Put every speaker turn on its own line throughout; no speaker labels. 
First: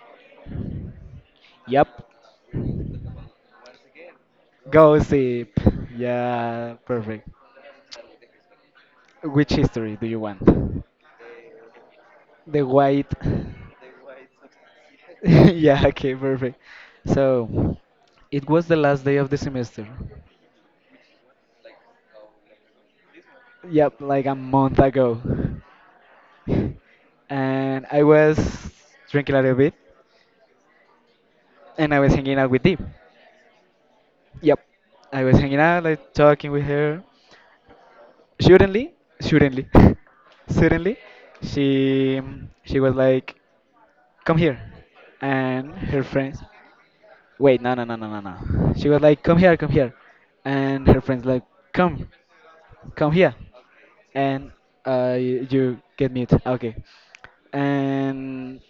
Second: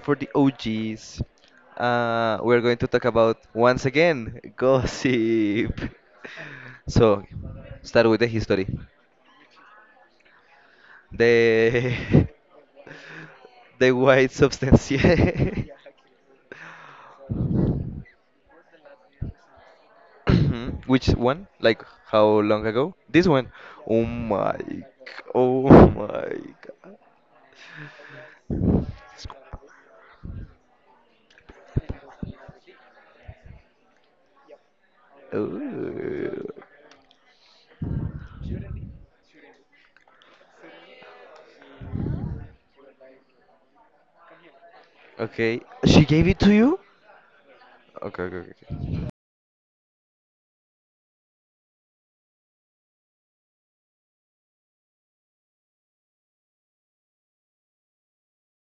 for the OGs.
Yep,
We're going to talk about once again
gossip.
gossip.
Yeah,
So,
perfect.
start with the history.
Which history do you want?
The
The white.
the white substance. yeah.
yeah, okay, perfect. So, it was the last day of the semester.
Which one? Like how long ago? This one.
Yep,
Oh
like a
my.
month
g-
ago.
Oh my God.
And I was drinking a little bit and I was hanging out with Dee. Yep, I was hanging out, like
Oh.
talking with her. Suddenly, suddenly, suddenly, she she was like, "Come here,"
Okay.
and
She
her
gave it
friends.
to you?
Wait, no, no, no, no, no,
Okay, okay, okay,
no. She
okay.
was like, come here," and her friends like, "Come, come here," and you get mute. Okay, and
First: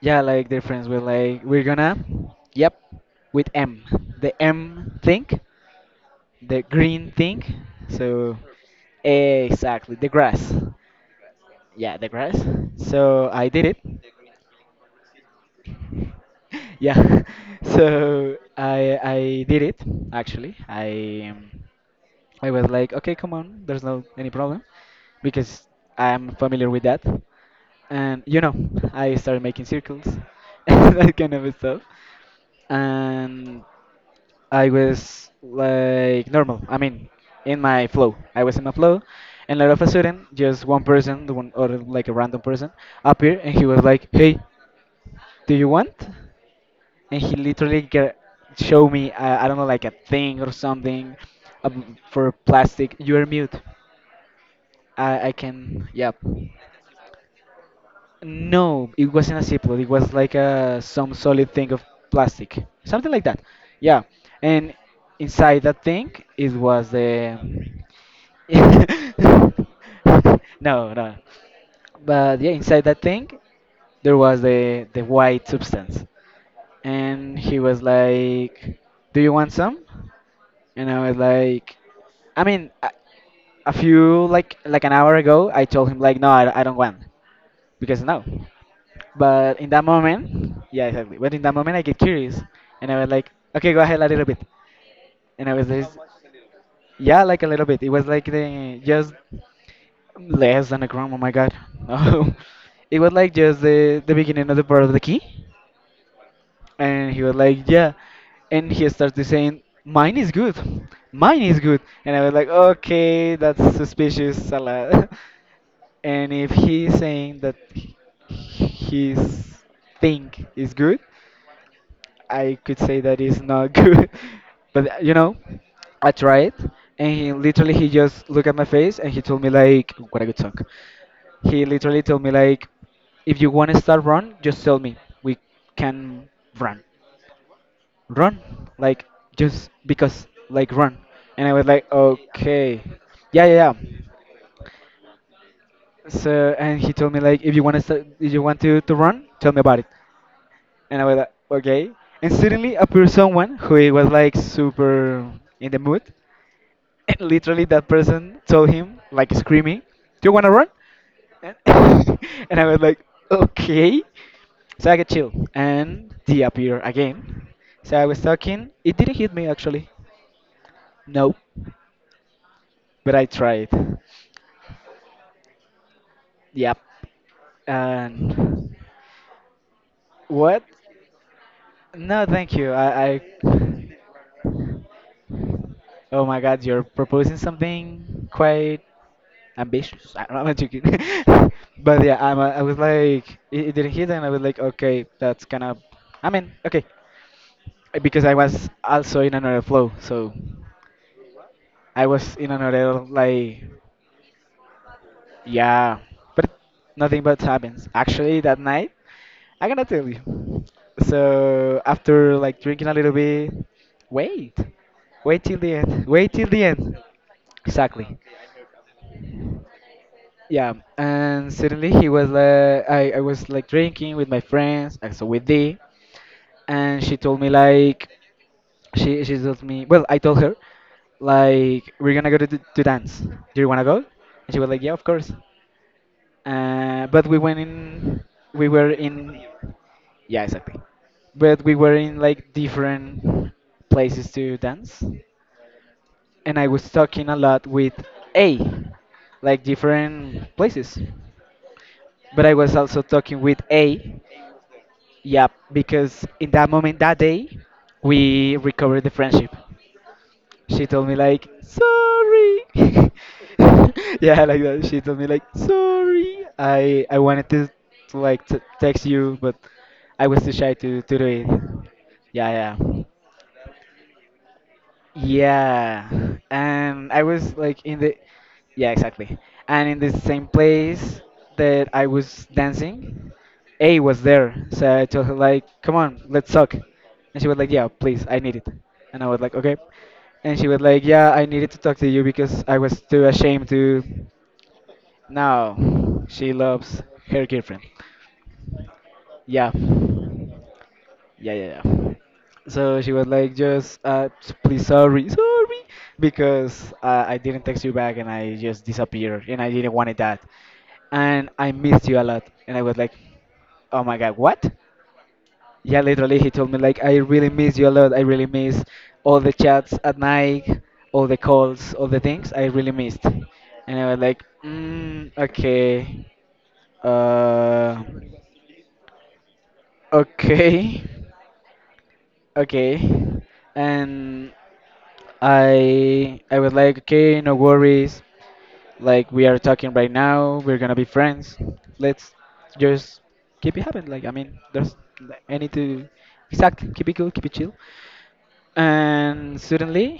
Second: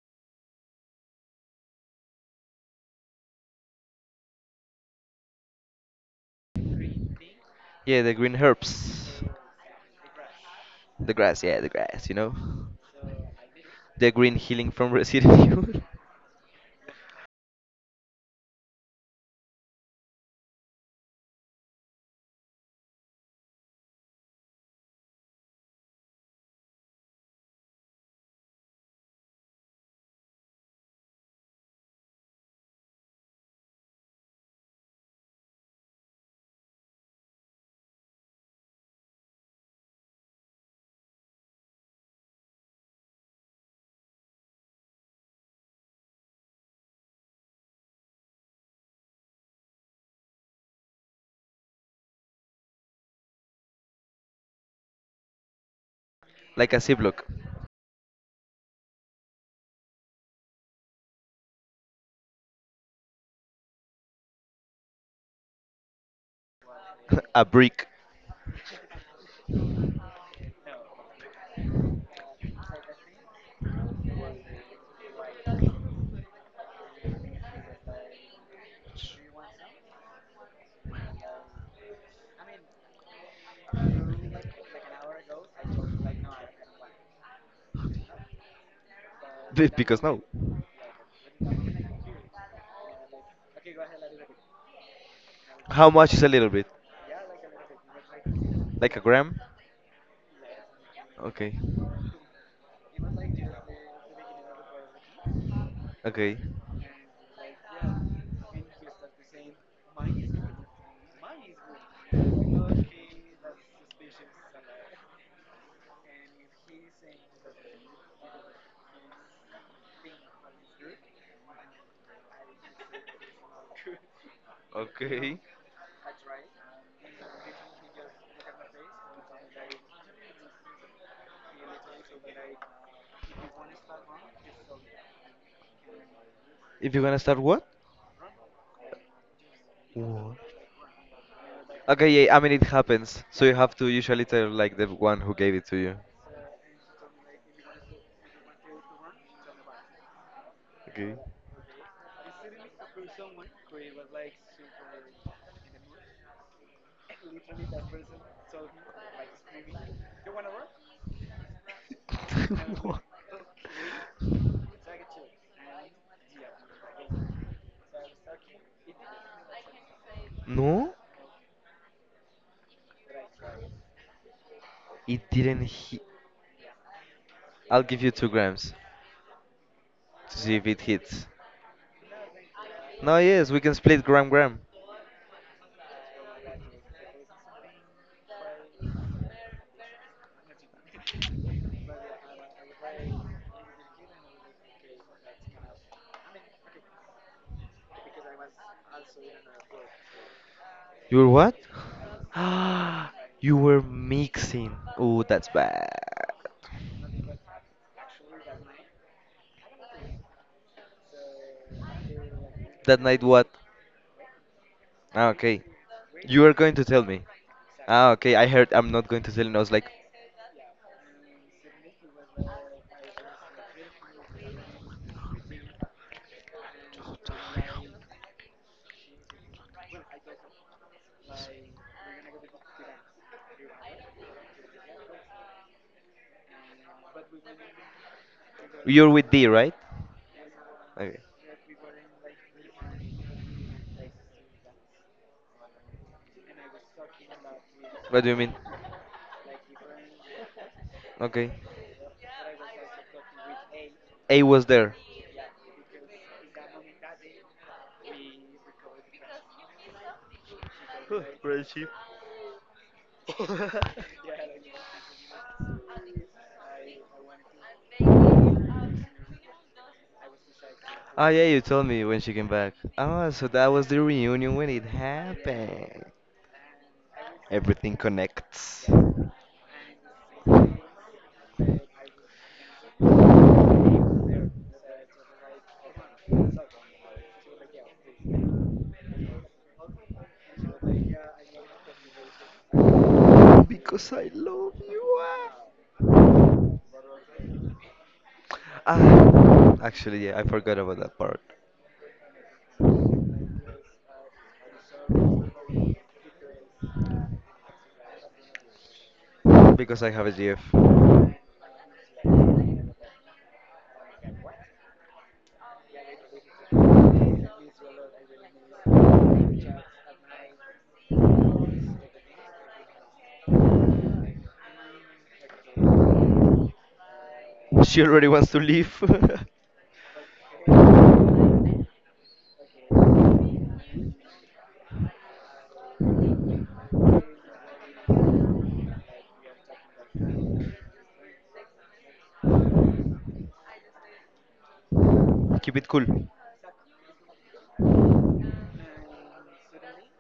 yeah, like their friends were like, "We're gonna, yep, with M, the M thing," the green thing.
Yeah, the
So
green herbs.
exactly the grass.
The grass, yeah, the
Yeah, the
grass, you know?
grass. So I did it.
The green healing from Resident Evil.
yeah. So I did it actually. I was like, okay, come on, there's no any problem because I'm familiar with that. And you know, I started making circles and that kind of stuff. And I was like normal. I mean, in my flow. I was in my flow, and out of a sudden, just one person, the one or like a random person, appeared, and he was like, "Hey, do you want?" And he literally get, show me, I don't know, like a thing or something, for plastic. You're mute. I can. Yep.
like a C-block.
No, it wasn't a ziploc. It was like a some solid thing of plastic, something like that. Yeah, and inside that thing, it was the.
a brick.
no, no. But yeah, inside that thing, there was the white substance, and he was like, "Do you want some?" And I was like, "I mean, a few like an hour ago, I told him like, no, I don't want, because no." But in that
Because no.
moment, yeah, exactly. But in that moment, I get curious, and I was like, okay, go ahead a little bit. And I was
How
just,
much is a little bit?
yeah, like a little bit. It was like the
Like a
just
gram?
less than a gram. Oh my god,
Okay.
no. It was like just the beginning of the part of the key,
Okay.
and he was like, yeah, and he started saying, mine is good, and I was like, okay, that's suspicious, a lot. and if he's saying that his thing is good, I could say that is not good, but you know,
Okay.
I tried, and he literally he just looked at my face and he told me like, what a good song. He literally told me like, if you want to start run, just tell me. We can run,
If you're gonna start what?
run, like just because,
What?
like run. And I was like,
Okay, yeah, I mean it
okay,
happens. So
yeah,
you
yeah, yeah.
have to usually tell like the one who gave it to you.
So and he told me like, if you want to, if you want to run, tell me about it. And I
Okay.
was like, okay. And suddenly appeared someone who was like super in the mood. And literally that person told him, like screaming, do you wanna run? And, and I was
What?
like, okay. So I get chill. And they appear again. So I was talking. It didn't hit me actually.
No,
No. But I tried.
it didn't hit.
Yep.
I'll give you 2 grams
And
to see
what?
if it hits.
No, thank you.
No,
I
yes, we can split gram.
oh my God, you're proposing something quite ambitious. I- don't know, I'm not joking. But yeah, I'm, I was like, it didn't hit, and I was like, okay, that's kind of, I mean, okay. Because I was also in another flow, so
You were what?
I was in another,
Ah, you
like,
were mixing. Oh, that's
yeah,
bad.
but nothing but happens. Actually, that night, I'm to tell you. So after like drinking a
That
little
night what?
bit, wait,
Ah,
wait till
okay.
the end, wait
You
till
were
the
going to
end.
tell me. Ah,
Exactly.
okay. I heard I'm not going to tell you, and I was like,
Yeah, and suddenly he was like, I was like drinking with my friends, and so with Dee, and she told me like, she told me, well, I told her like we're gonna go to to dance. Do you wanna go? And she was like, yeah, of course. But we went in, we were
you're with
in,
D, right?
yeah, exactly.
Okay.
But we were in like different places to dance, and I was talking a lot with
What do you mean?
A, like different places.
Okay.
But I was also talking with A.
A was there.
Yeah, because in that moment, that day, we recovered the friendship. She told me like,
Friendship.
sorry. yeah, like that. She told me like, sorry. I wanted to like text you, but I was too shy to do
Oh yeah,
it.
you told me when she came
Yeah,
back.
yeah.
Oh, so that was the reunion when it happened.
Yeah, and I was like
Everything
in the
connects.
yeah, exactly. And in the same place that I was dancing, A was there, so I told her like, "Come on, let's talk," and she was like, "Yeah, please, I need it," and I was like, "Okay," and she was like, "Yeah, I needed to talk to you because I was too ashamed to."
Because I love you. Ah,
Now, she loves her girlfriend. Yeah,
Ah, actually, yeah, I forgot about that part.
yeah, yeah, yeah. So she was like, "Just please, sorry, sorry," because I didn't text you back and I just disappeared and I didn't
Because I
wanted
have a
that,
GF.
and I missed you a lot, and I was like, "Oh my God, what?" Yeah, literally, he told me like, I really miss you a lot. I really miss all the chats at night, all the calls, all the things. I really missed. And I was like, mm, okay, uh,
She already wants to leave.
okay, okay. And I was like, okay, no worries. Like we are talking right now, we're gonna be friends. Let's just keep it happen. Like I mean, there's like, any
Keep it cool.
to exactly keep it cool, keep it chill. And suddenly,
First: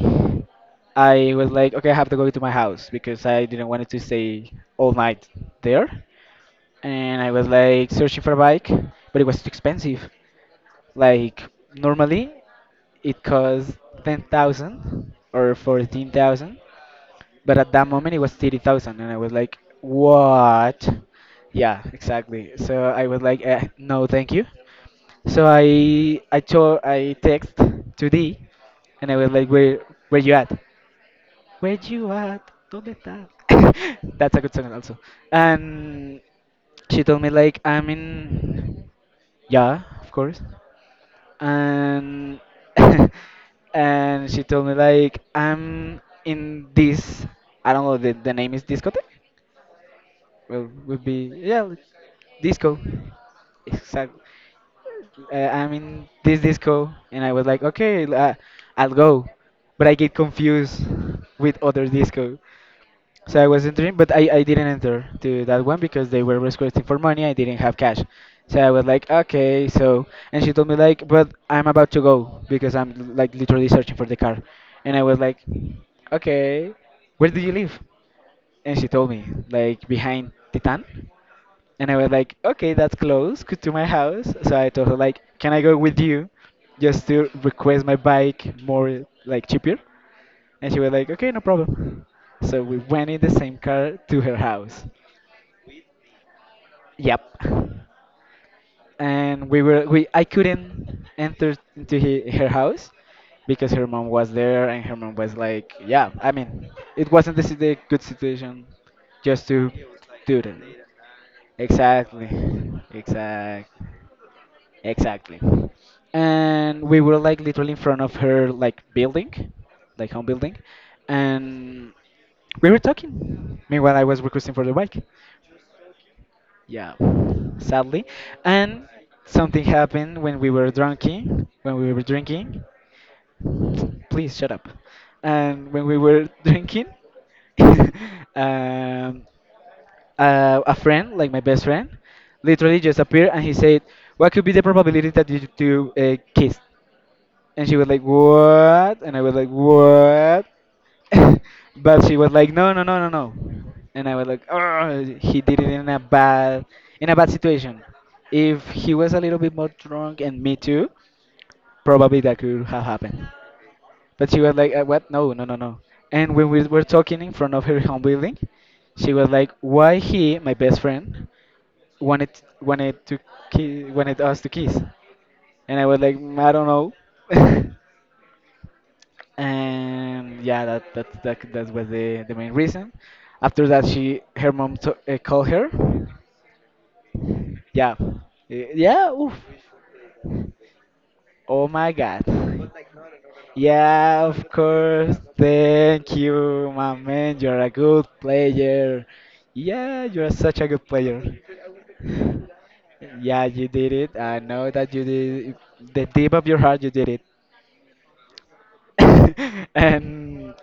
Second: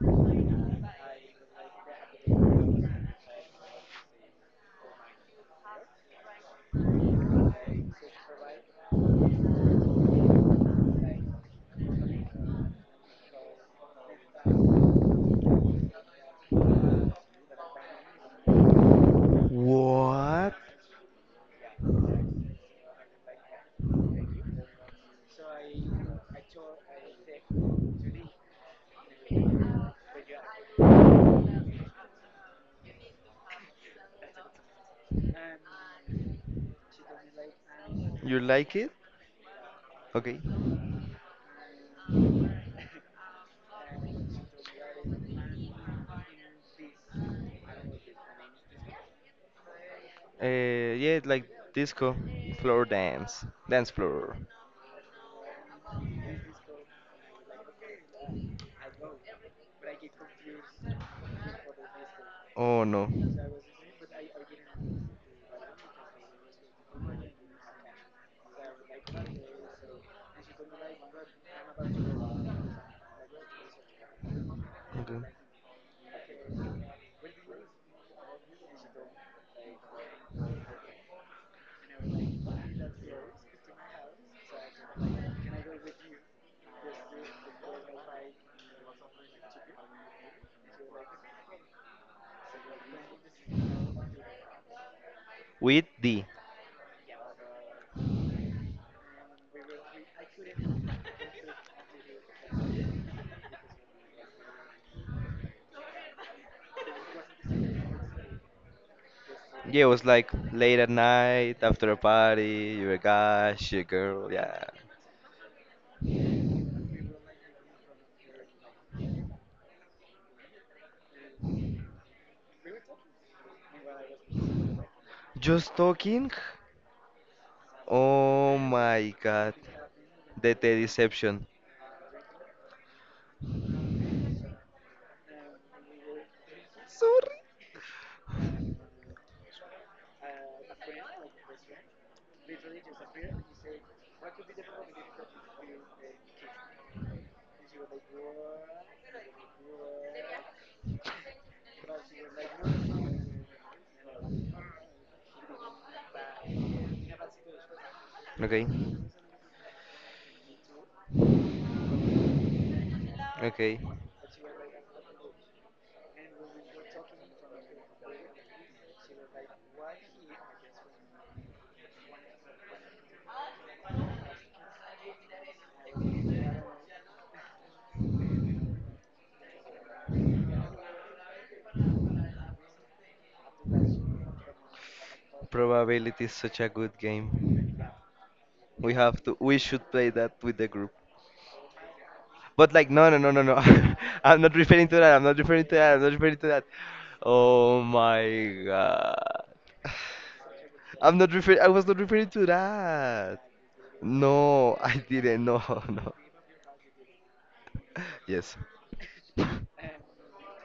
I was like, okay, I have to go to my house because I didn't want to stay all night there. And I was like searching for a bike, but it was too expensive. Like normally, it cost 10,000 or 14,000, but at that moment it was 30,000, and I was like,
What?
what? Yeah, exactly. So I was like, eh, no, thank you. So I text to D, and I was like, where you at? Where you at? ¿Dónde estás?" That's a good song also. And she told me like, "I'm
You like
in,
it?
yeah, of
Okay.
course." And and she told me like, "I'm in this. I don't know the name is discotheque." Well,
Uh,
would
yeah,
be
like
yeah, like
disco,
disco.
floor dance, dance
Exactly.
floor.
I'm in this disco, and I was like, okay, I'll go, but I get confused with other disco.
Oh no.
So I was entering, but I didn't enter to that one because they were requesting for money. I didn't have cash. So I was like, okay, so. And she told me, like, but I'm about to go because I'm like literally searching for the car. And I
Okay.
was like, okay, where do you live? And she told me, like, behind Titan. And I was like, okay, that's close to my house. So I told her, like, can I go with you just to request my bike more, like, cheaper? And she was like, okay, no problem. So we went in the same car to her house.
With D.
Yep. And we were we I couldn't enter into her house because her mom was there and her mom was like, yeah, I mean, it wasn't the, the good situation just to
Yeah, it was like
do that.
late at night, after a
Exactly.
party, you're a guy,
Exactly.
she a girl, yeah.
Exactly. And we were like literally in front of her like building, like home building, and we were talking. Meanwhile, I was requesting for the bike.
Just talking?
Yeah, sadly.
Oh
And
my god.
something happened when we
The
were
Teddy
drinking.
deception.
When we were drinking, please shut up. And when we were drinking,
Sorry.
um, a friend, like my best friend, literally just appeared and he said, "What could be the probability that you two kiss?" And she was like, what? And I was like, what? but she was like, no, no, no, no, no. And I was like, oh, he did it in a bad situation. If
Okay.
he was a little bit more drunk and me too, probably that could have happened.
Okay.
But she was like, what? No, no, no, no. And when we were talking in front of her home building, she was like, why he, my best friend, wanted wanted to wanted us to kiss, and I was like, "Mm, I don't know. and yeah, that was the main reason. After that, she her mom called her.
Probability is such a good game.
Yeah.
We
Yeah,
have
oof.
to. We should play that with the group.
Oh my god.
But like, no, no, no, no, no.
Yeah,
I'm
of
not referring to that.
course,
I'm not referring to that. I'm not
thank
referring to that.
you, my man, you're a
Oh
good
my
player.
god.
Yeah, you're such a good
I'm
player.
not referring. I was not referring to that.
Yeah, you did it, I know
No,
that
I
you
didn't.
did it.
No,
The
no.
deep of your heart you did
Yes.
it.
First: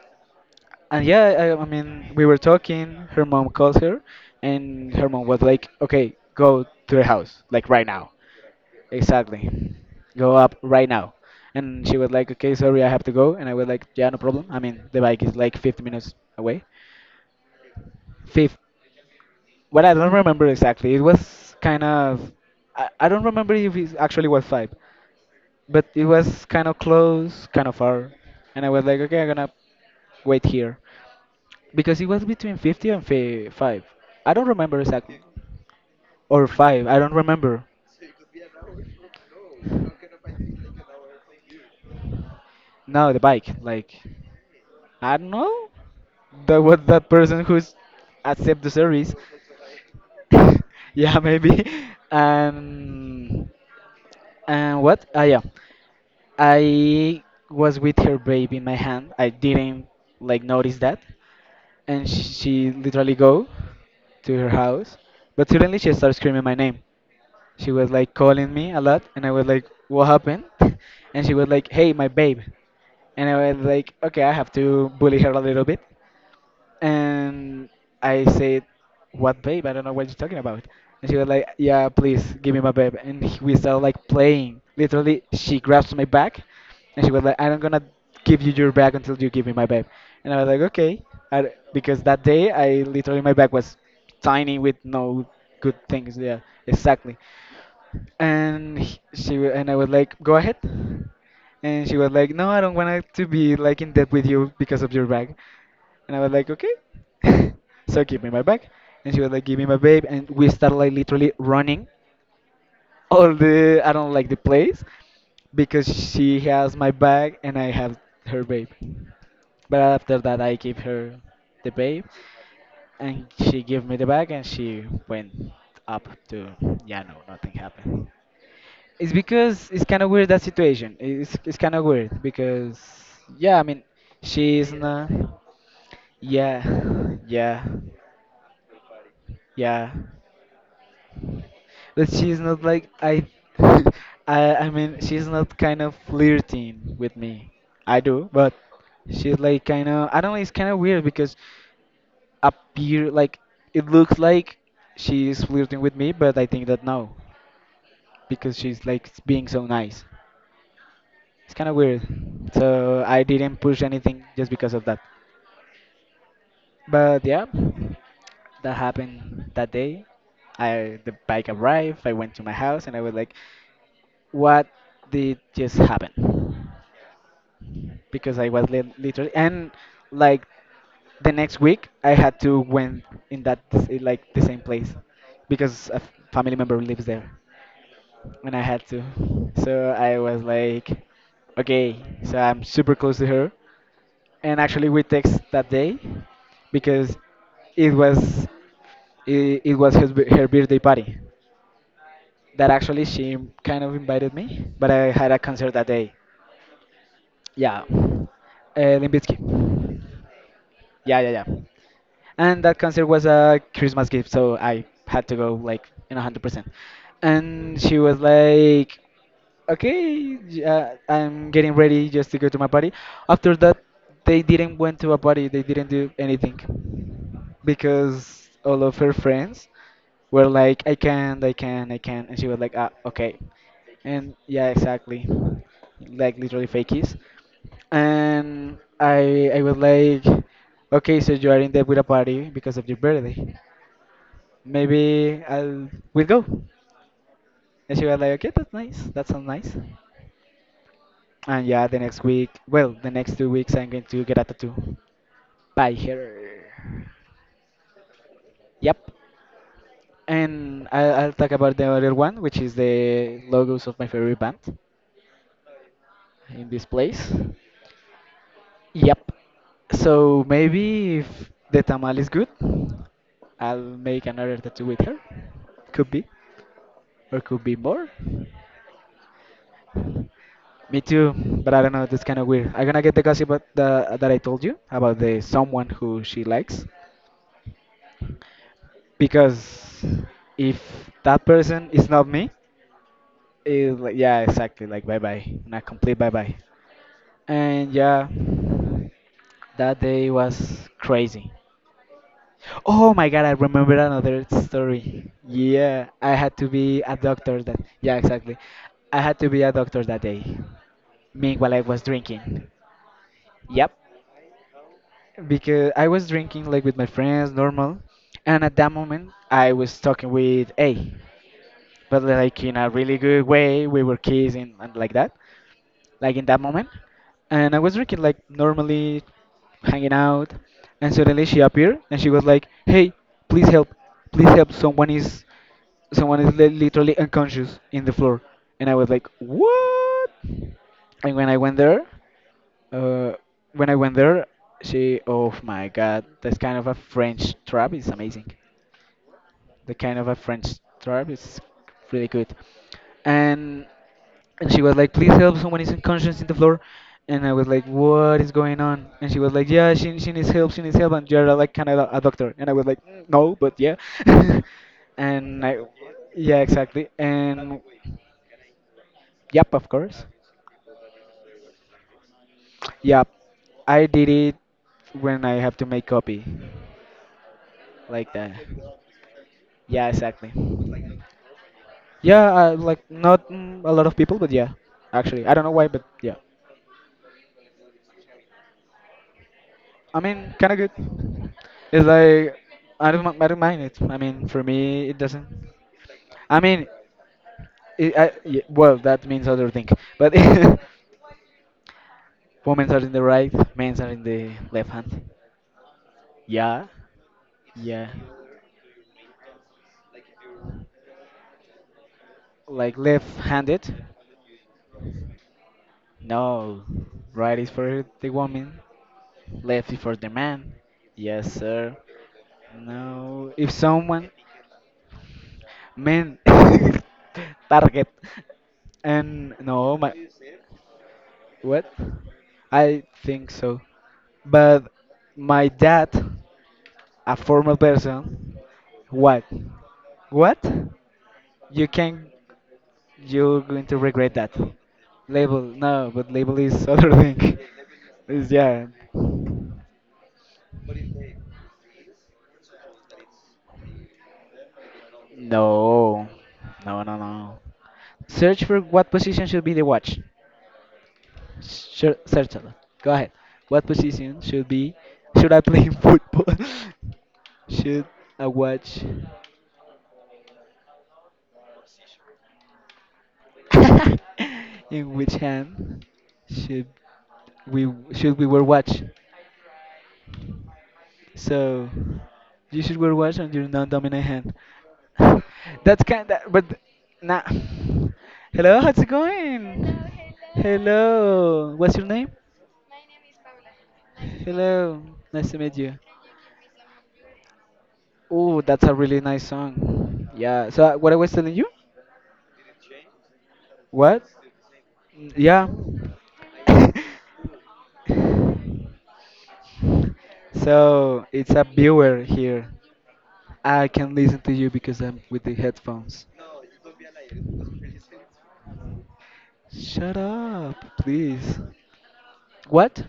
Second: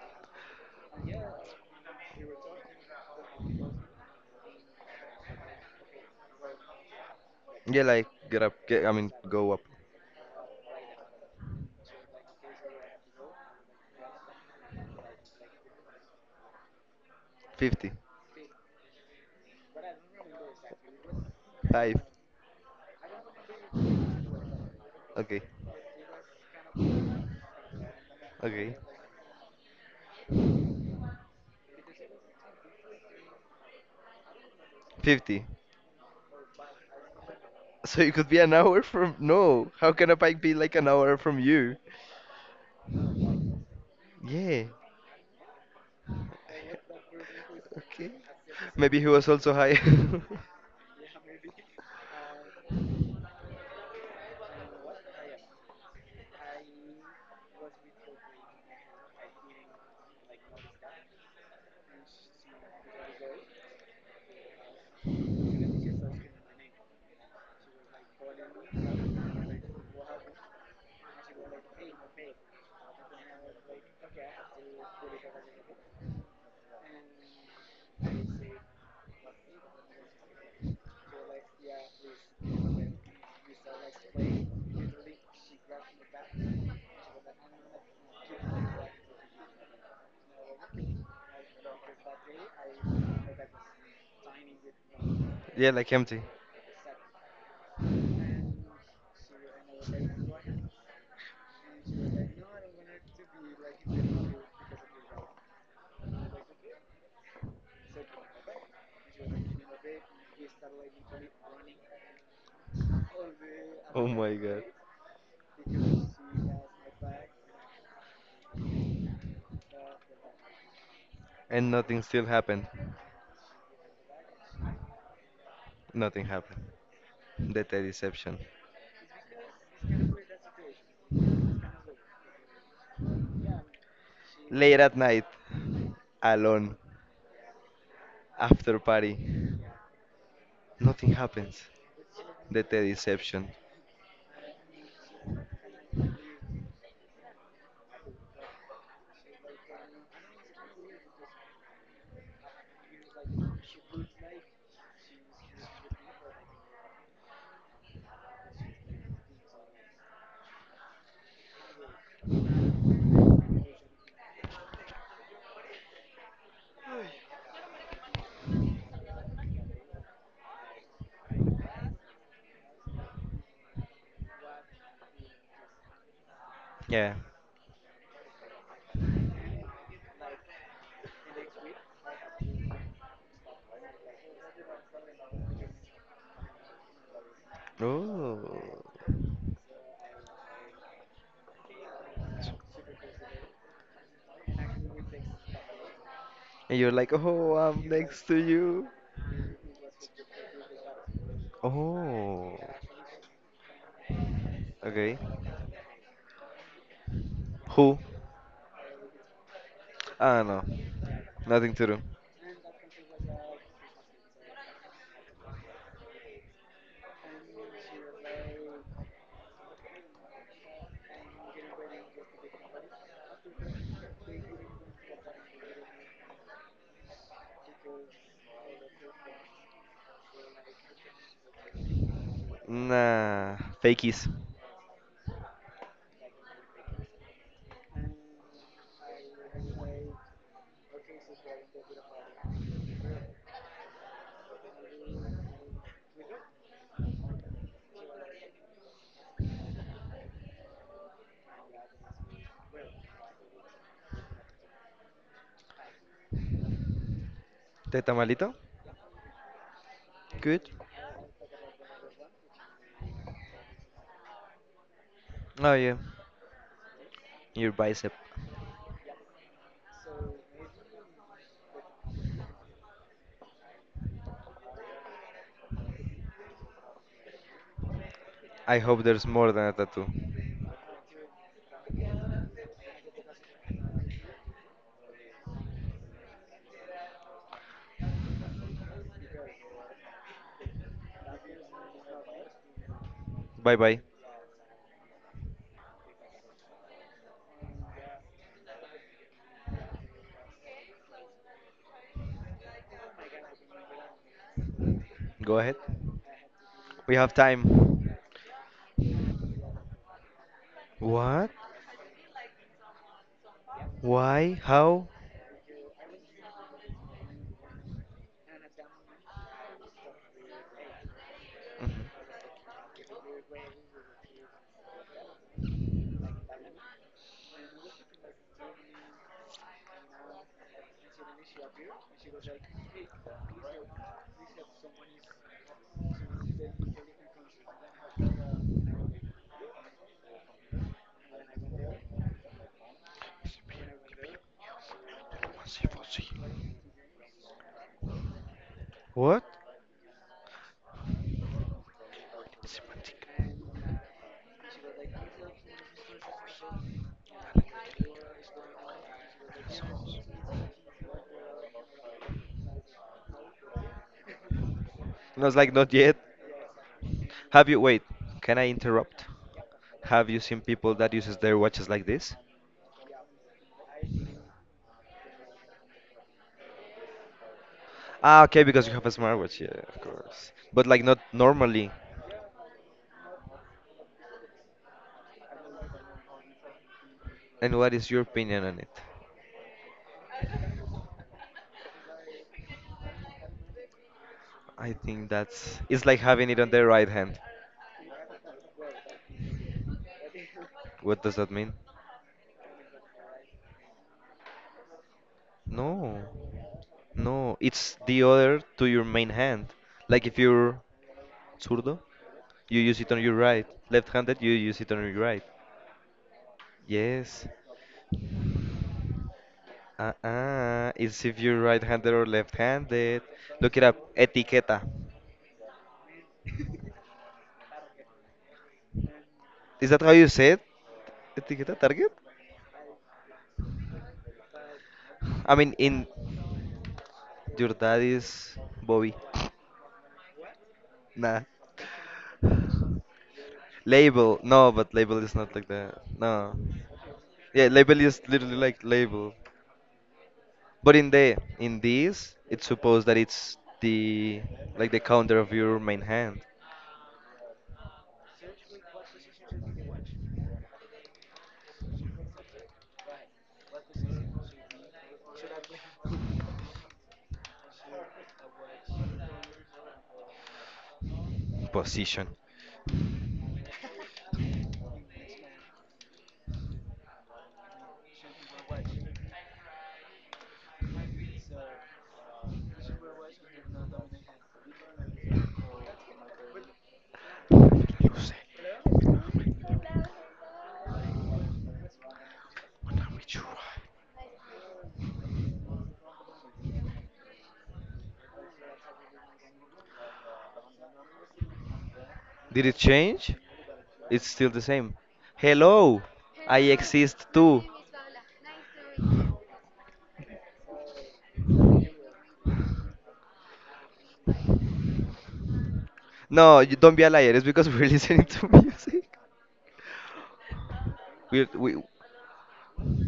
and yeah, I mean, we were talking. Her mom calls her, and her mom was like, "Okay, go to the house, like
Yeah,
right
like
now."
get up. Get. I mean,
Exactly,
go up.
go up right now. And she was like, "Okay, sorry, I have to go." And I was like, "Yeah, no problem. I mean, the bike is like 50 minutes away."
50.
Fifth, what, I don't remember exactly. It was kind
Five.
of, I don't remember if it actually was five,
Okay.
but it was kind of close, kind of far. And I
Okay.
was like, "Okay, I'm gonna wait here," because it was between 50 and 5. I don't remember exactly.
50.
Or 5, I don't remember.
So it could be an hour from. No. How can a bike be like an hour from you?
No, the bike. Like
Yeah.
I don't know. That was that person who's
Okay.
accept the
Maybe he
service.
was also high.
Yeah, maybe. And and what? Ah, yeah. I was with her baby in my hand. I didn't like notice that, and she literally go to her house. But suddenly she starts screaming my name. She was like calling me a lot, and I was like, what happened? And she was like, "Hey, my babe." And I was like, okay, I have to bully her a little bit. And I said, "What babe? I don't know what you're talking about." And she was like, "Yeah, please give me my babe." And we started like playing. Literally, she grabs my back and she was like, "I'm not gonna give you your back until you give me my babe." And I was like, okay, I d because that day I literally, my back was tiny with no
Yeah,
good
like
things.
empty.
Yeah, exactly. And and I was like, "Go ahead." And she was like, "No, I don't want to be like in debt with you because of your bag." And I was like, "Okay." So give me my bag. And she was like, "Give me my babe." And we started like literally running all the, I
Oh
don't like
my
the
god.
place, because she has my bag and I have her babe. But after that, I gave her the
And nothing
babe,
still happened.
and she gave me the bag, and she went up
Nothing
to,
happened.
yeah, no, nothing
That's a
happened.
deception.
It's because it's kind of weird that situation. It's kind of weird because, yeah, I mean, she's
Late at
not.
night, alone,
Yeah, yeah,
after party.
yeah.
Nothing happens.
But she's not
That's a
like I.
deception.
I mean, she's not kind of flirting with me. I do, but she's like kind of, I don't know. It's kind of weird because appear like, it looks like she's flirting with me, but I think that no, because she's like being so nice. It's kind of weird. So I didn't push anything just because of that. But yeah, that happened that day. I the bike arrived. I went to my house and I was like, "What did just happen?"
Yeah.
Because I was literally and like the next week I had to went in like the same place because a family member lives there. And I
Oh.
had to. So I was like, okay, so I'm super close to her. And actually, we text that day
And you're like,
because
oh, I'm
it
next to
was
you.
it was her birthday party.
Oh.
That actually she kind of invited me, but I
Okay.
had a concert that day. Yeah,
Who?
Limbitsky.
I don't know.
Yeah, yeah, yeah.
Nothing to do.
And that concert was a Christmas gift, so I had to go like in 100%. And she was like, okay, I'm getting ready just to go to my party. After that, they didn't went to a party. They didn't do anything because all of her friends were like, "I can't, I can't, I can't." And she was like, ah, okay.
Nah. Fakies.
And yeah, exactly. Like literally fakies. And I was like, okay, so you are in debt with a party because of your birthday. Maybe I'll we'll go. And she was like, okay, that's nice. That sounds nice. And yeah, the next week, well, the next 2 weeks, I'm going to get a tattoo by her.
¿Te tamalito?
Yep.
Good.
And I'll talk about the other one, which is the logos of my favorite band
Oh yeah.
in this place.
Your bicep.
Yep. So maybe if the tamal is good, I'll make another tattoo with her. Could be, or could be more.
I hope there's more than a tattoo.
Me too, but I don't know. That's kind of weird. I'm gonna get the gossip about that I told you about, the someone who she likes, because if that person is not me,
Bye
it,
bye.
like, yeah, exactly. Like bye bye, not complete bye bye. And yeah, that day was crazy. Oh my god, I remember another story.
Go ahead.
Yeah, I had to be a
We have
doctor that. Yeah,
time.
exactly. I had to be a doctor that day.
What?
Meanwhile, I was drinking. Yep,
Why? How?
because I was drinking like with my friends, normal. And at that moment, I was talking with A, but like in a really good way. We were kissing and like that, like in that moment. And I was drinking like normally, hanging out, and suddenly she appeared and she was like, "Hey, please help, please help! Someone is literally unconscious in the floor." And I was like, "What?" And when I went there, uh, when I went there, she, oh my god, that's kind of a French trap is amazing.
What?
The kind of a French trap. It's really good. And and she was like, "Please help! Someone is unconscious in the floor." And I was like, "What is going on?" And she was like, "Yeah, she needs help. She needs help. And you're like kind of a doctor." And I was like, "Mm, no, but yeah."
And I was
And
like,
I,
not yet.
yeah, exactly.
Have
And
you, wait, can I interrupt?
yep, of course.
Have you seen people that uses their watches like this?
Yep, I did it when I have to make copy, like
Ah,
that.
okay, because you have a smartwatch, yeah, of
Yeah, exactly.
course. But like not normally.
Yeah, I, like not a lot of people, but yeah, actually, I don't know why, but yeah,
And what is your opinion on it?
I mean, kind of good. It's like I don't, I don't mind it. I mean, for
I
me, it
think
doesn't.
that's, it's like having it
I
on the
mean,
right hand.
I, yeah, well, that means other thing, but
What does that mean?
women are in the right, men are in the left hand.
No,
Yeah,
no, it's
yeah,
the other to your main hand. Like if you're zurdo, you
like
use it on your right.
left-handed.
Left-handed, you use it on your right.
No,
Yes.
right is for the woman, left is for the man.
Uh-uh. It's if
Yes,
you're
sir.
right-handed or left-handed.
No, if
Look it up.
someone,
Etiqueta.
man, target. And
Is
no,
that how
my
you say it? Etiqueta
what?
target?
I think so. But
I
my
mean, in
dad, a
your
formal person,
daddy's Bobby.
what? What?
Nah.
You can, you're going to regret
Label.
that.
No, but label is not
Label,
like that.
no, but
No.
label is other thing.
Yeah, label is
Is
literally like
yeah.
label. But in the in this, it's supposed that it's the like the counter of your main
No.
hand
No, no, no. Search for what position should be the watch. Sure, certainly. Go ahead. What position should be, should I play in football? Should I watch
position.
in which hand should should we wear watch? So you should wear watch on your non-dominant hand. That's kind of, but nah.
Luce,
Hello, how's it going? Hello, what's your name?
dame.
Hello, nice to meet you. Oh, that's a really nice song. Yeah. So what I was telling you?
Did it change?
What?
It's still the same.
Mm, yeah.
Hello, I exist too.
So it's a viewer here. I can listen to you because I'm with the headphones.
No, you don't be a liar. It's because we're listening to music.
Shut up,
We
please.
we
What?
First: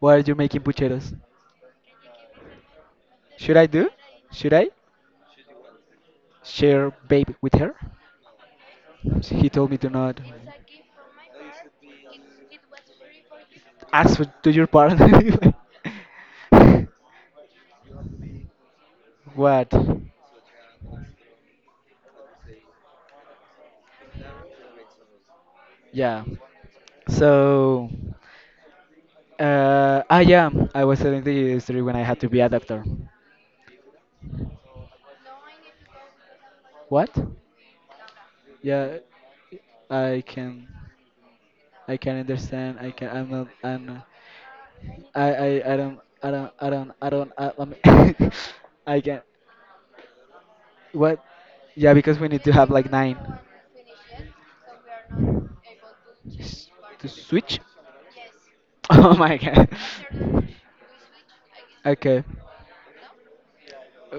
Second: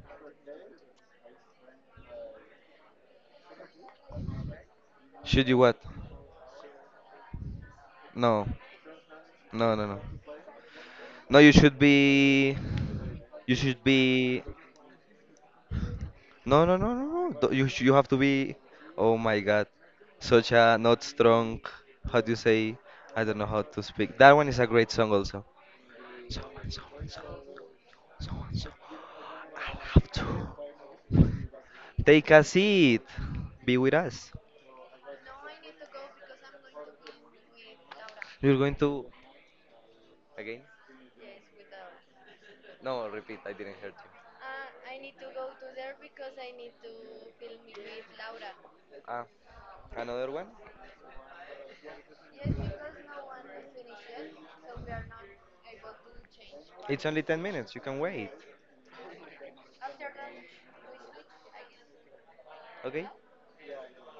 Why are you making pucheros? Should I do? Should I
should you what?
share babe with her?
No,
He told
no,
me
no,
to
no.
not.
No, you should be. You should
Ask
be.
to your partner.
No, no, no, no, no. You you have to be. Oh my God,
What?
such a not strong. How do you say? I don't know how to speak. That one is a great song also.
Yeah. So,
I love to.
yeah, I was telling the history when I had to
Take
be
a
a doctor.
seat. Be with us.
What?
You're going
Yeah,
to.
I
Again?
can, I can understand. I can.
No,
I'm
repeat.
not.
I didn't
I'm.
hear
Not,
you.
I. I. I don't. I don't. I don't. I don't. I, I'm- I can.
Ah, another one?
What? Yeah, because we need to have like nine. S-
It's
To
only 10
switch?
minutes. You can wait.
Oh my god. Okay.
Okay?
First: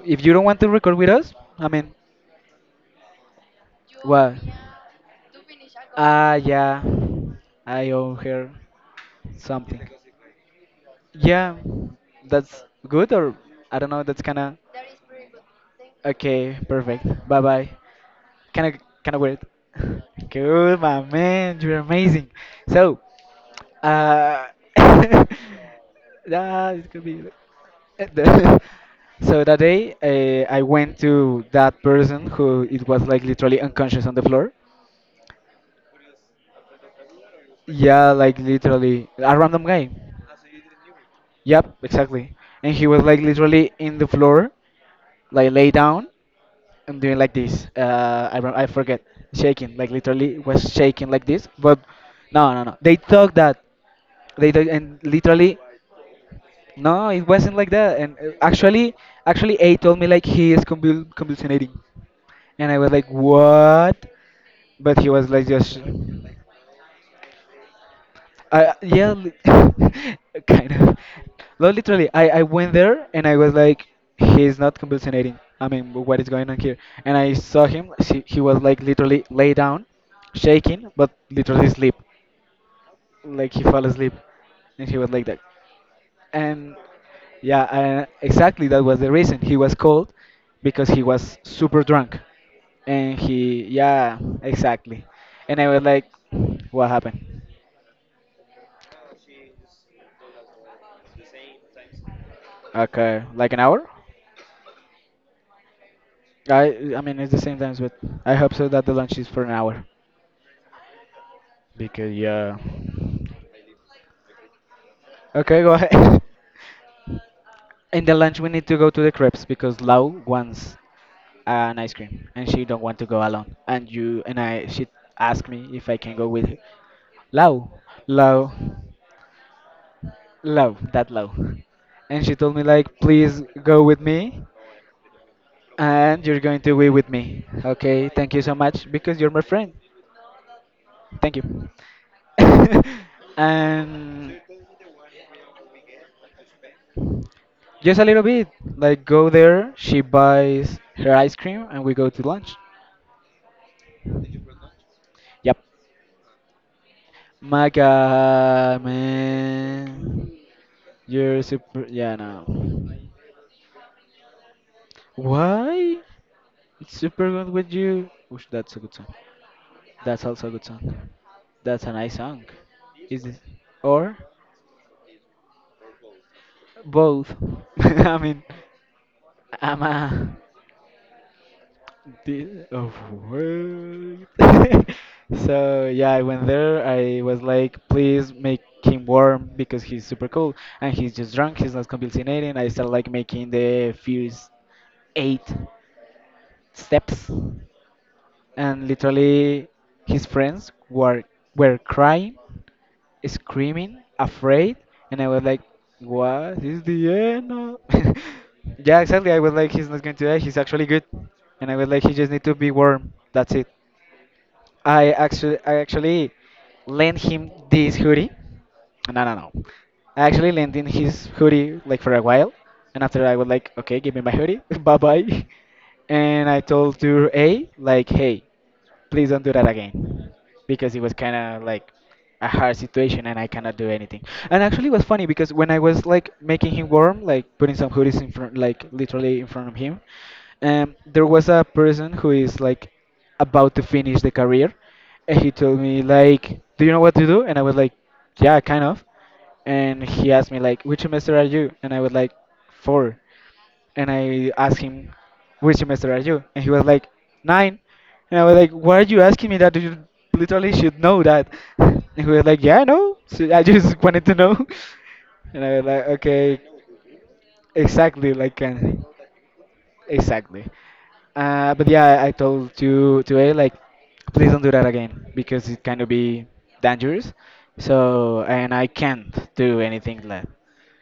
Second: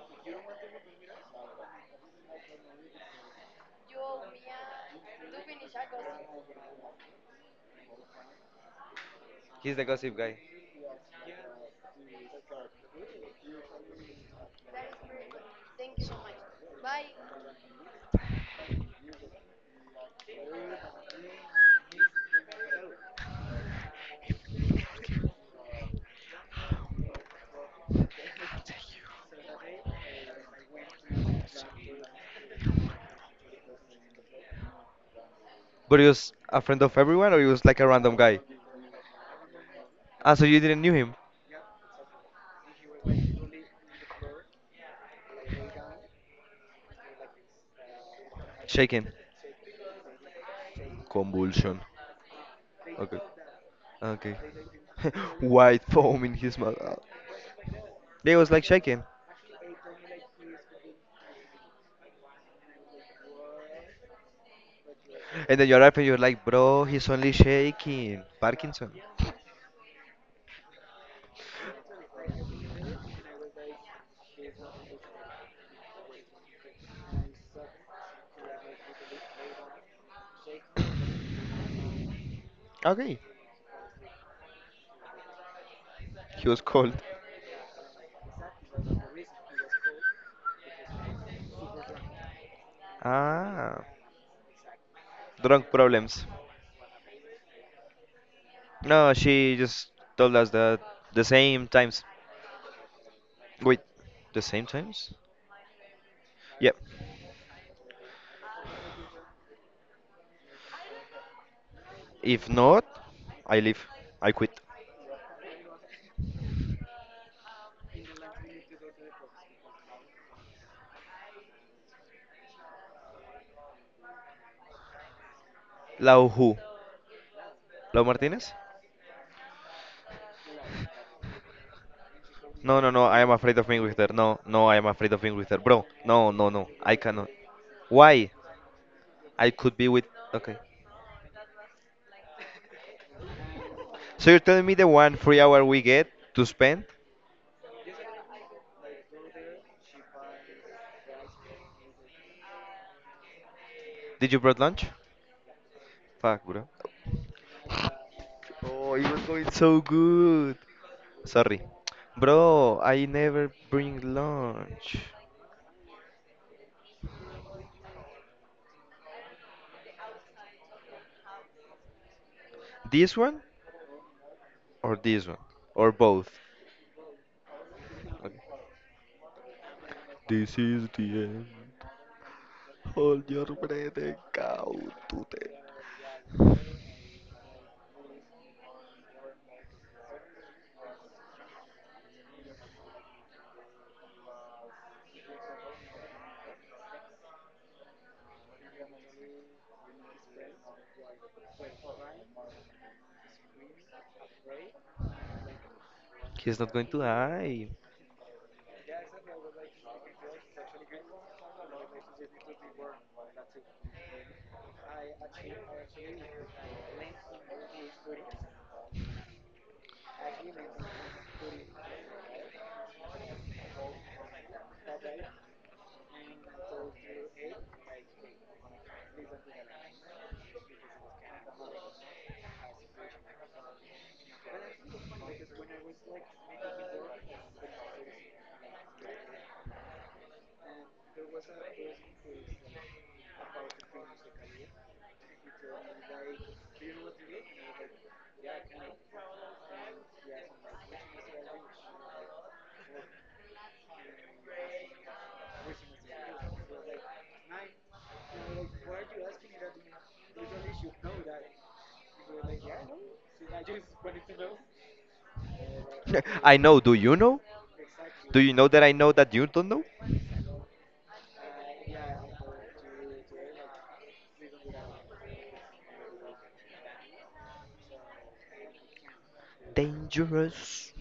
If you don't want to record with us, I mean, what? Ah, yeah. I owe her
He's the
something.
gossip guy.
Yeah, that's good, or I don't know, that's kinda. Okay, perfect. Bye bye. Kinda weird. Good, my man. You're amazing. So, uh, it could be. the- so that day, I went to that person who it was like literally unconscious on the floor.
But he was a friend of everyone, or he was like a
Yeah,
random
like
guy?
literally a random guy.
Ah, so you didn't knew him?
Yep, exactly. And he was like literally in the floor, like lay down, I'm doing like this. I do I forget
Shaking.
shaking, like literally was shaking like this. But
Convulsion.
no, no, no. They
Okay.
thought that
Okay.
and literally
White foam in his mouth.
no, it wasn't like that. And
They was like shaking.
actually, A told me like he is convulsionating, and I was like, what? But he was like
And then
just.
you're up and you're like, bro, he's only shaking.
I
Parkinson.
yeah, kind of. No, literally, I went there and I was like, he's not hallucinating. I mean, what is going on here? And I saw him. He was like literally lay down, shaking, but literally asleep,
Okay.
like he fell asleep, and he was like that.
He was
And
cold.
yeah, exactly, that was the reason. He was cold because he was super drunk, and he
Ah,
yeah, exactly. And I
drunk
was like,
problems.
what happened?
No, she just told us that the same times.
Okay, like an
Wait,
hour?
the same times? Yep.
I mean it's the same times, but I hope so that the lunch is for an hour, because
If
yeah.
not, I leave. I quit.
Okay, go ahead. In the lunch we need to go to the crepes because Lau wants an ice cream and she don't want to go alone. And you and I she asked me if I can
Lau
go with
who?
her. Lau,
Lau
Lau,
Martinez?
Lau, that Lau. And she told me
No, no,
like
no. I am
please
afraid of being
go
with
with
her. No,
me
no. I am afraid of being with her, bro.
and
No,
you're
no,
going
no.
to be
I
with
cannot.
me. Okay,
Why?
thank you so much because you're my
I
friend.
could be with. Okay.
Thank you.
So you're
And
telling me the one free hour we get to spend?
just a little bit, like go there. She buys her ice cream, and we go to lunch.
Did you brought lunch?
Yep.
Fuck, bro.
My God,
Oh, it was going so
man,
good.
you're
Sorry.
super. Yeah, no.
Bro, I never bring lunch.
Why? It's super good with you. Oosh, that's a good song. That's also a good song. That's a nice song.
This
Is it
one
or
this one? Or both?
both? I mean,
Okay.
I'm a
This is the end.
The, oh,
Hold your breath and
word.
count to ten.
So yeah, I went there. I was like, please make him warm because he's super cool and he's just drunk. He's not compensating. I started like making the first eight steps, and literally his friends were crying, screaming, afraid, and I was like,
He's
what
not
is
going
the
to
end?
die.
Of-" Yeah, exactly. I was like, he's not going to die. He's actually good, and I was like, he just need to be warm. That's it. I actually lent him this hoodie. No, no, no. I actually lent him his hoodie like for a while, and after I was like, okay, give me my hoodie, bye bye. And I told to A like, hey please don't do that again because it was kind of like a hard situation and I cannot do anything. And actually, it was funny because when I was like making him warm, like putting some hoodies in front, like literally in front of him, there was a person who is like about to finish the career, and he told me like, "Do you know what to do?" And I was like, "Yeah, kind of." And he asked me like, "Which semester are you?" And I was like, "Four." And I asked him, "Which semester are you?" And he was like, nine. And I was like, "Why are you asking me that? You literally should know that." And he was like, "Yeah, I know. So I just wanted to know." And I was like,
I
"Okay,
know. Do you know?
exactly,
Do you
like,
know that I know that you don't know?
exactly." But yeah, I told to A like, please don't do that again because it kind of be dangerous. So and I can't do anything like.
Dangerous.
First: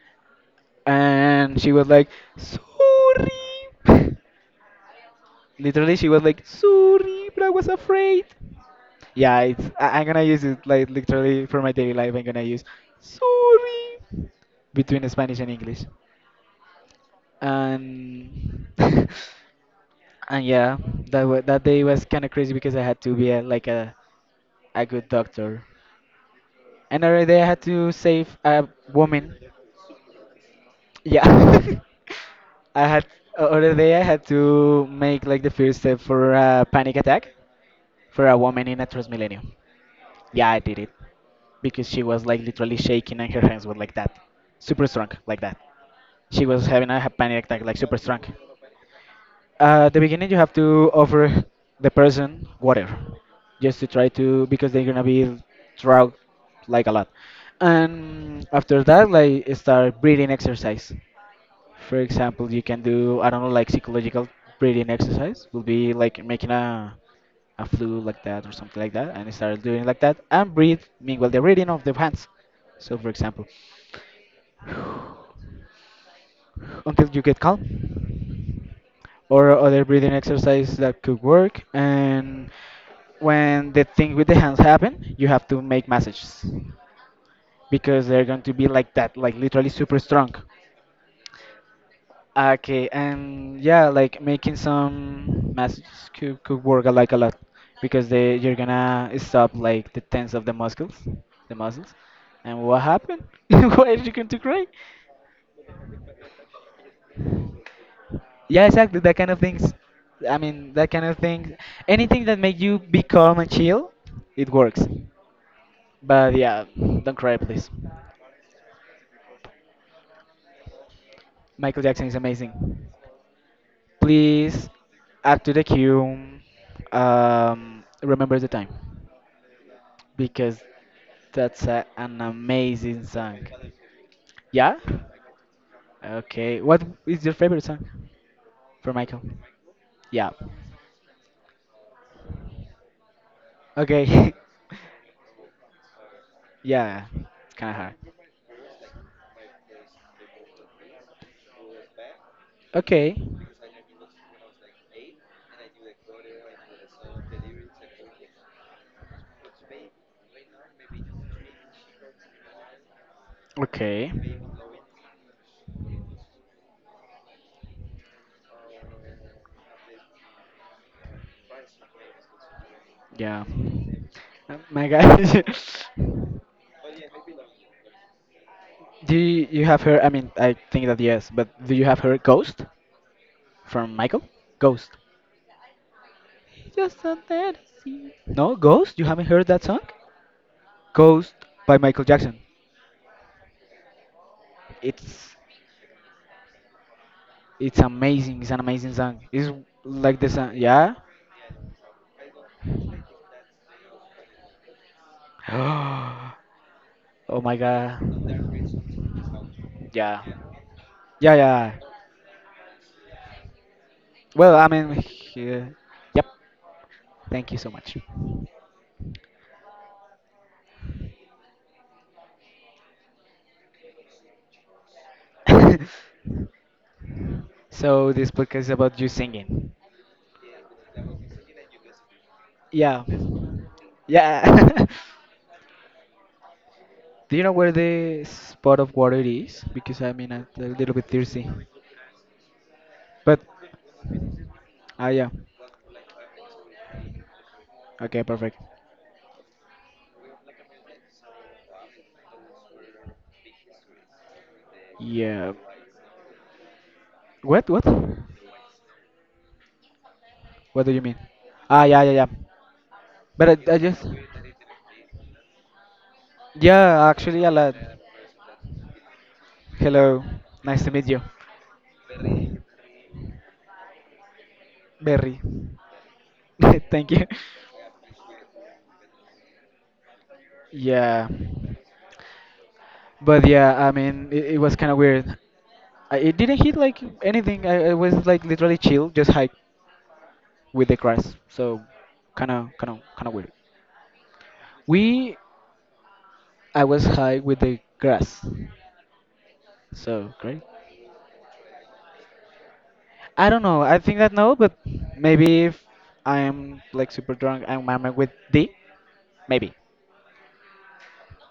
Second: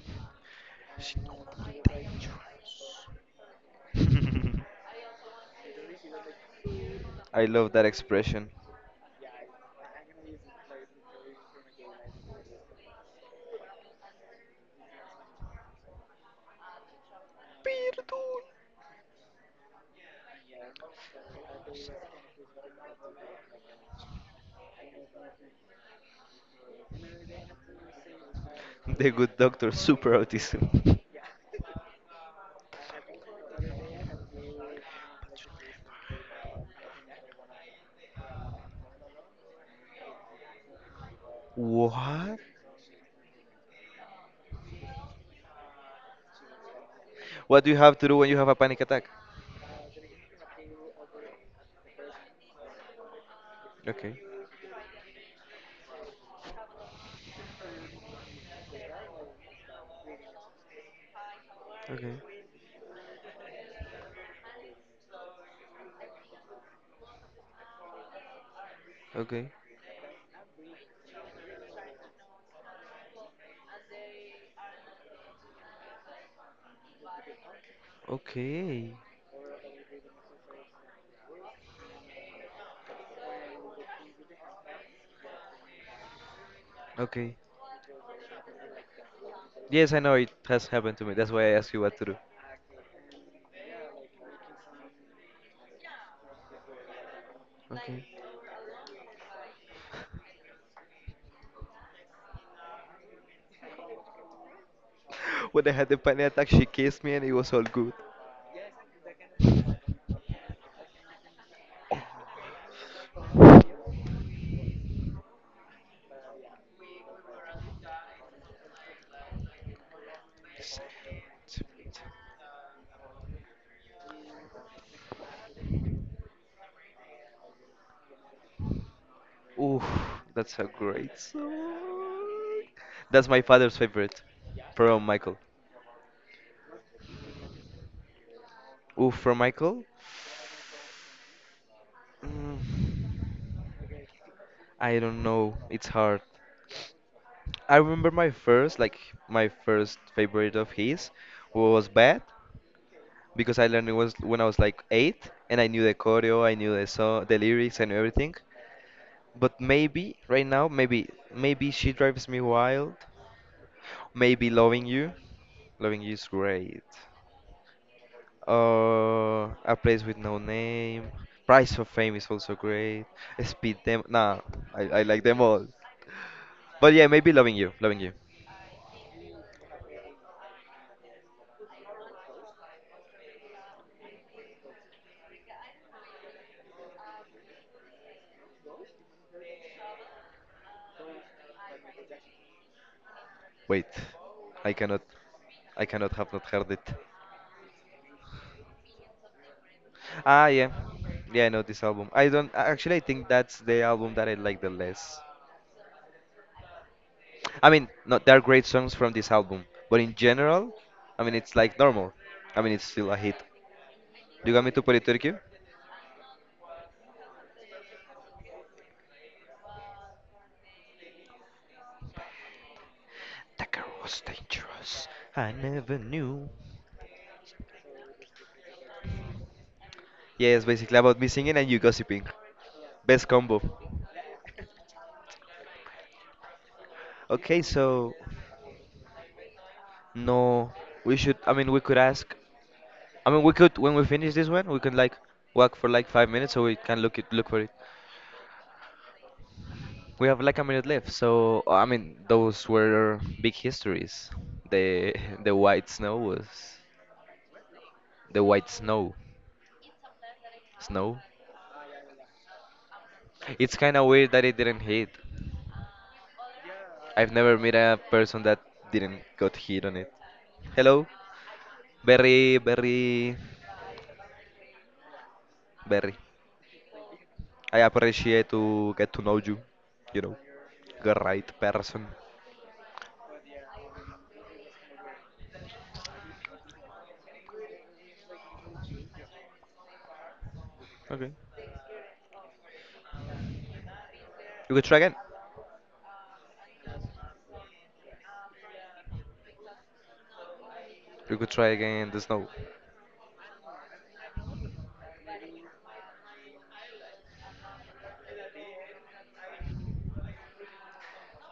She know.
And she was like, "Sorry." Literally, she was like, "Sorry, but
I
I was
love that
afraid."
expression.
Yeah, it's, I, I'm gonna use it like literally for my daily life. I'm gonna use "sorry" between Spanish and English, and and yeah, that day was kind of crazy because I had to be a, like a good doctor, and day I had to save a
The good
woman.
doctor, super autism.
Yeah. I had other day I had to make like the first step for a panic attack for a woman in a Transmilenio. Yeah, I did it because she was
What?
like literally shaking and her hands were like that, super strong, like that. She was having a ha- panic attack,
What do
like
you have
super
to do
strong.
when you have a panic attack?
At the beginning, you have to offer the person water just to try
Okay.
to because they're gonna be drunk like a lot. And after that, like start breathing exercise. For
Okay.
example, you can do I don't know like psychological breathing exercise will be like making a flu like that or something like that and
Okay.
start doing like that and breathe meanwhile the reading of the hands. So for example, until you get calm
Okay.
or other breathing exercise that could work and when the thing with the hands happen, you have to make messages
Okay.
because they're going to be like that, like literally
Yes,
super
I know it
strong.
has happened to me. That's why I asked you what to do.
Okay, and yeah, like making some muscles could work a- like a lot
Okay.
because they you're gonna stop like the tense of the muscles, the muscles. And what happened? Why are you going to cry?
When I had the panic attack, she kissed me and it was all good.
Yeah, exactly, that kind of things. I mean, that kind of things. Anything that make you be calm and chill, it works. But yeah, don't cry, please. Michael Jackson is amazing. Please add to the queue. Remember the time.
Oof, that's
Because
a great
that's a, an
song.
amazing
That's my
song.
father's favorite
Yeah?
from Michael.
Okay. What is your favorite song for
Oof,
Michael?
from Michael?
Yeah.
Mm,
Okay.
I don't know. It's hard.
Yeah. It's kind of
I
hard.
remember my first, like my first favorite of his was Bad,
Okay.
because I learned it was when I was like eight, and I knew the choreo, I knew the song, the lyrics, I knew everything. But maybe right now, maybe she drives me wild.
Okay.
Maybe loving you is great. A place with no name. Price of Fame is also great.
Yeah.
Speed them. Nah,
My
I like them
God.
all. But yeah, maybe loving you, loving you.
Do you, you have heard? I mean, I think that yes, but do you have heard Ghost from Michael? Ghost. Just a dead No, Ghost? You haven't heard that song? Ghost by Michael Jackson.
Wait, I cannot,
It's
I cannot have not heard it.
It's amazing. It's an amazing song. It's like the
Ah,
song.
yeah.
Yeah.
Yeah, I know this album. I don't actually I think that's the album that I like the less.
Oh my
I mean,
god.
no, there are great songs from this album, but in
Yeah.
general, I
Yeah,
mean it's
yeah.
like normal. I mean it's still a hit. Do you
Well,
want
I
me to put
mean,
it Turkey?
yeah. Yep. Thank you so much.
That girl was dangerous. I never knew.
So this podcast is about you singing.
Yeah, it's basically about me singing and you gossiping.
Yeah.
Best combo.
Yeah. Do you know
Okay,
where
so
the spot of water is? Because I mean, I'm a
no,
little bit
we should.
thirsty.
I mean, we could ask. I
But
mean, we could when we finish this one, we can
ah,
like
yeah.
walk for like 5 minutes so we can look for it.
Okay, perfect.
We have like a minute left, so I mean those were big histories. The
Yeah.
the white snow was
What? What?
the white snow.
What do you mean?
Snow.
Ah, yeah, yeah, yeah. But
It's
I
kind
just,
of weird that it didn't hit.
yeah,
I've
actually, a
never met
lot.
a person that didn't got hit on it.
Hello, nice to
Hello,
meet you,
very
Berry.
very.
Thank you.
I appreciate to get to know you. You know, the
Yeah,
right person.
but yeah, I mean, it was kind of weird. I, it didn't hit like anything. I was like literally chill, just hike with the
Okay.
grass. So, kind of, kind of, kind of weird.
You could try again.
We, I was high with the grass. So great.
You could try again the snow.
I don't know. I think that no, but maybe if I am like super drunk and I'm with D, maybe.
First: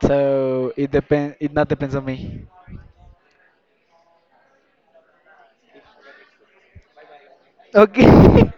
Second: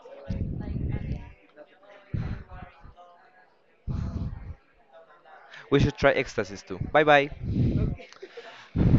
So it depend. It not depends on me.
We should try ecstasies too. Bye bye.
Okay.